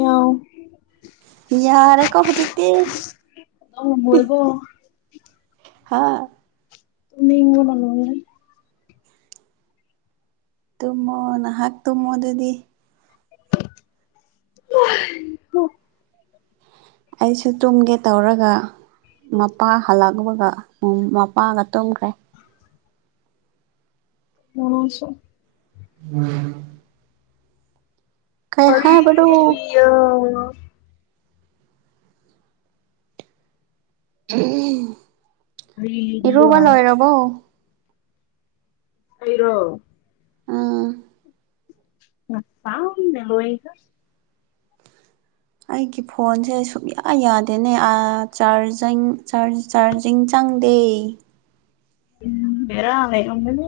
ꯌꯥꯎ ꯌꯥꯔꯦ ꯀꯣ ꯍꯧꯖꯤꯛꯇꯤ ꯇꯧꯔꯝꯃꯣꯏꯀꯣ ꯍꯥꯥ ꯇꯨꯝꯅꯤꯡꯕꯅ ꯂꯣꯏꯔꯦꯍꯦ ꯇꯨꯝꯃꯣ ꯅꯍꯥꯛ ꯇꯨꯝꯃꯣ ꯑꯗꯨꯗꯤ [unintelligible] ꯑꯩꯁꯨ ꯇꯨꯝꯒꯦ ꯇꯧꯔꯒ ꯃꯄꯥ ꯍꯜꯂꯛꯕꯒ ꯃꯄꯥꯒ ꯇꯨꯝꯈ꯭ꯔꯦ ꯃꯁꯨ ꯎꯝ ꯍꯥꯏꯕꯅꯣ [unintelligible] ꯎꯝ ꯂꯤꯕꯤꯌꯣ ꯏꯔꯨꯕ ꯍꯥꯏꯔꯒ ꯂꯣꯏꯔꯕꯣ ꯑꯩꯔꯣ ꯎꯝ ꯉꯁꯥꯏꯅ ꯂꯣꯏꯈꯔ꯭ꯦ ꯑꯩꯒꯤ ꯐꯣꯟꯁꯦ ꯁꯨꯡꯌꯥ ꯌꯥꯗꯦꯅꯦ ꯆꯥꯔꯖ ꯆꯥꯔꯖꯤꯡ ꯆꯪꯗꯦ ꯎꯝ ꯕꯦꯔꯥ ꯂꯩꯔꯝꯒꯅꯤ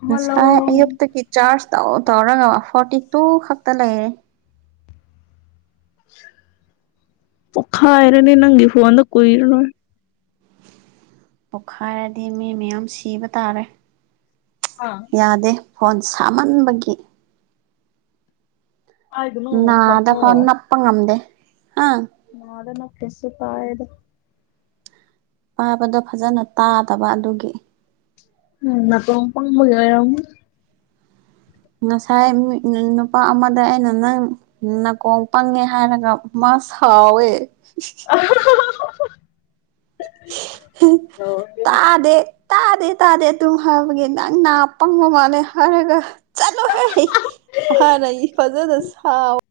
ꯑꯃ ꯉꯁꯥꯏ ꯂꯧꯔꯣ ꯑꯌꯨꯛꯇꯒꯤ ꯆꯥꯔꯖ ꯇꯧ ꯇꯧꯔꯒ ꯐꯣꯔꯇꯤ ꯇꯨ ꯈꯛꯇ ꯂꯩꯔꯦ ꯄꯣꯈꯥꯏꯔꯅꯤ ꯅꯪꯒꯤ ꯐꯣꯟꯗ ꯀꯨꯏꯔꯔꯣꯏ ꯄꯣꯛꯈꯥꯏꯔꯗꯤ ꯃꯤ ꯃꯌꯥꯝ ꯁꯤꯕ ꯇꯥꯔꯦ ꯑꯥ ꯌꯥꯗꯦ ꯐꯣꯟ ꯁꯥꯃꯟꯕꯒꯤ ꯍꯥꯏꯥꯏꯗꯅꯨ ꯊꯃꯣ ꯄꯥ ꯉꯝꯗꯦ ꯍꯥ ꯅꯗꯅ ꯀꯁꯤ ꯀꯥꯏꯗ [inaudible] ꯄꯥꯕꯗꯣ ꯐꯖꯅ ꯇꯥꯗꯕ ꯑꯗꯨꯒꯤ ꯎꯝ ꯑ ꯐꯥꯎꯝꯕꯔ [inaudible] ꯉꯁꯥꯏ ꯅꯨꯄꯥ ꯑꯃꯗ ꯑꯩꯅ ꯅꯪ ꯅꯥꯀꯣꯡ ꯄꯪꯉꯦ ꯍꯥꯏꯔꯒ ꯃꯥ ꯁꯥꯎꯋꯦ ꯍ [inaudible] ꯇꯥꯗꯦ ꯇꯥꯗꯦ ꯇꯥꯗꯦ ꯑꯗꯨꯨꯝ ꯍꯥꯏꯕꯒꯤ ꯅꯪ ꯅꯥ ꯄꯪꯕ ꯃꯥꯜꯂꯦ ꯍꯥꯏꯔꯒ ꯆꯠꯂꯣ ꯍꯦ ꯍꯥꯏꯅ ꯐꯖꯅ ꯁꯥꯥꯎ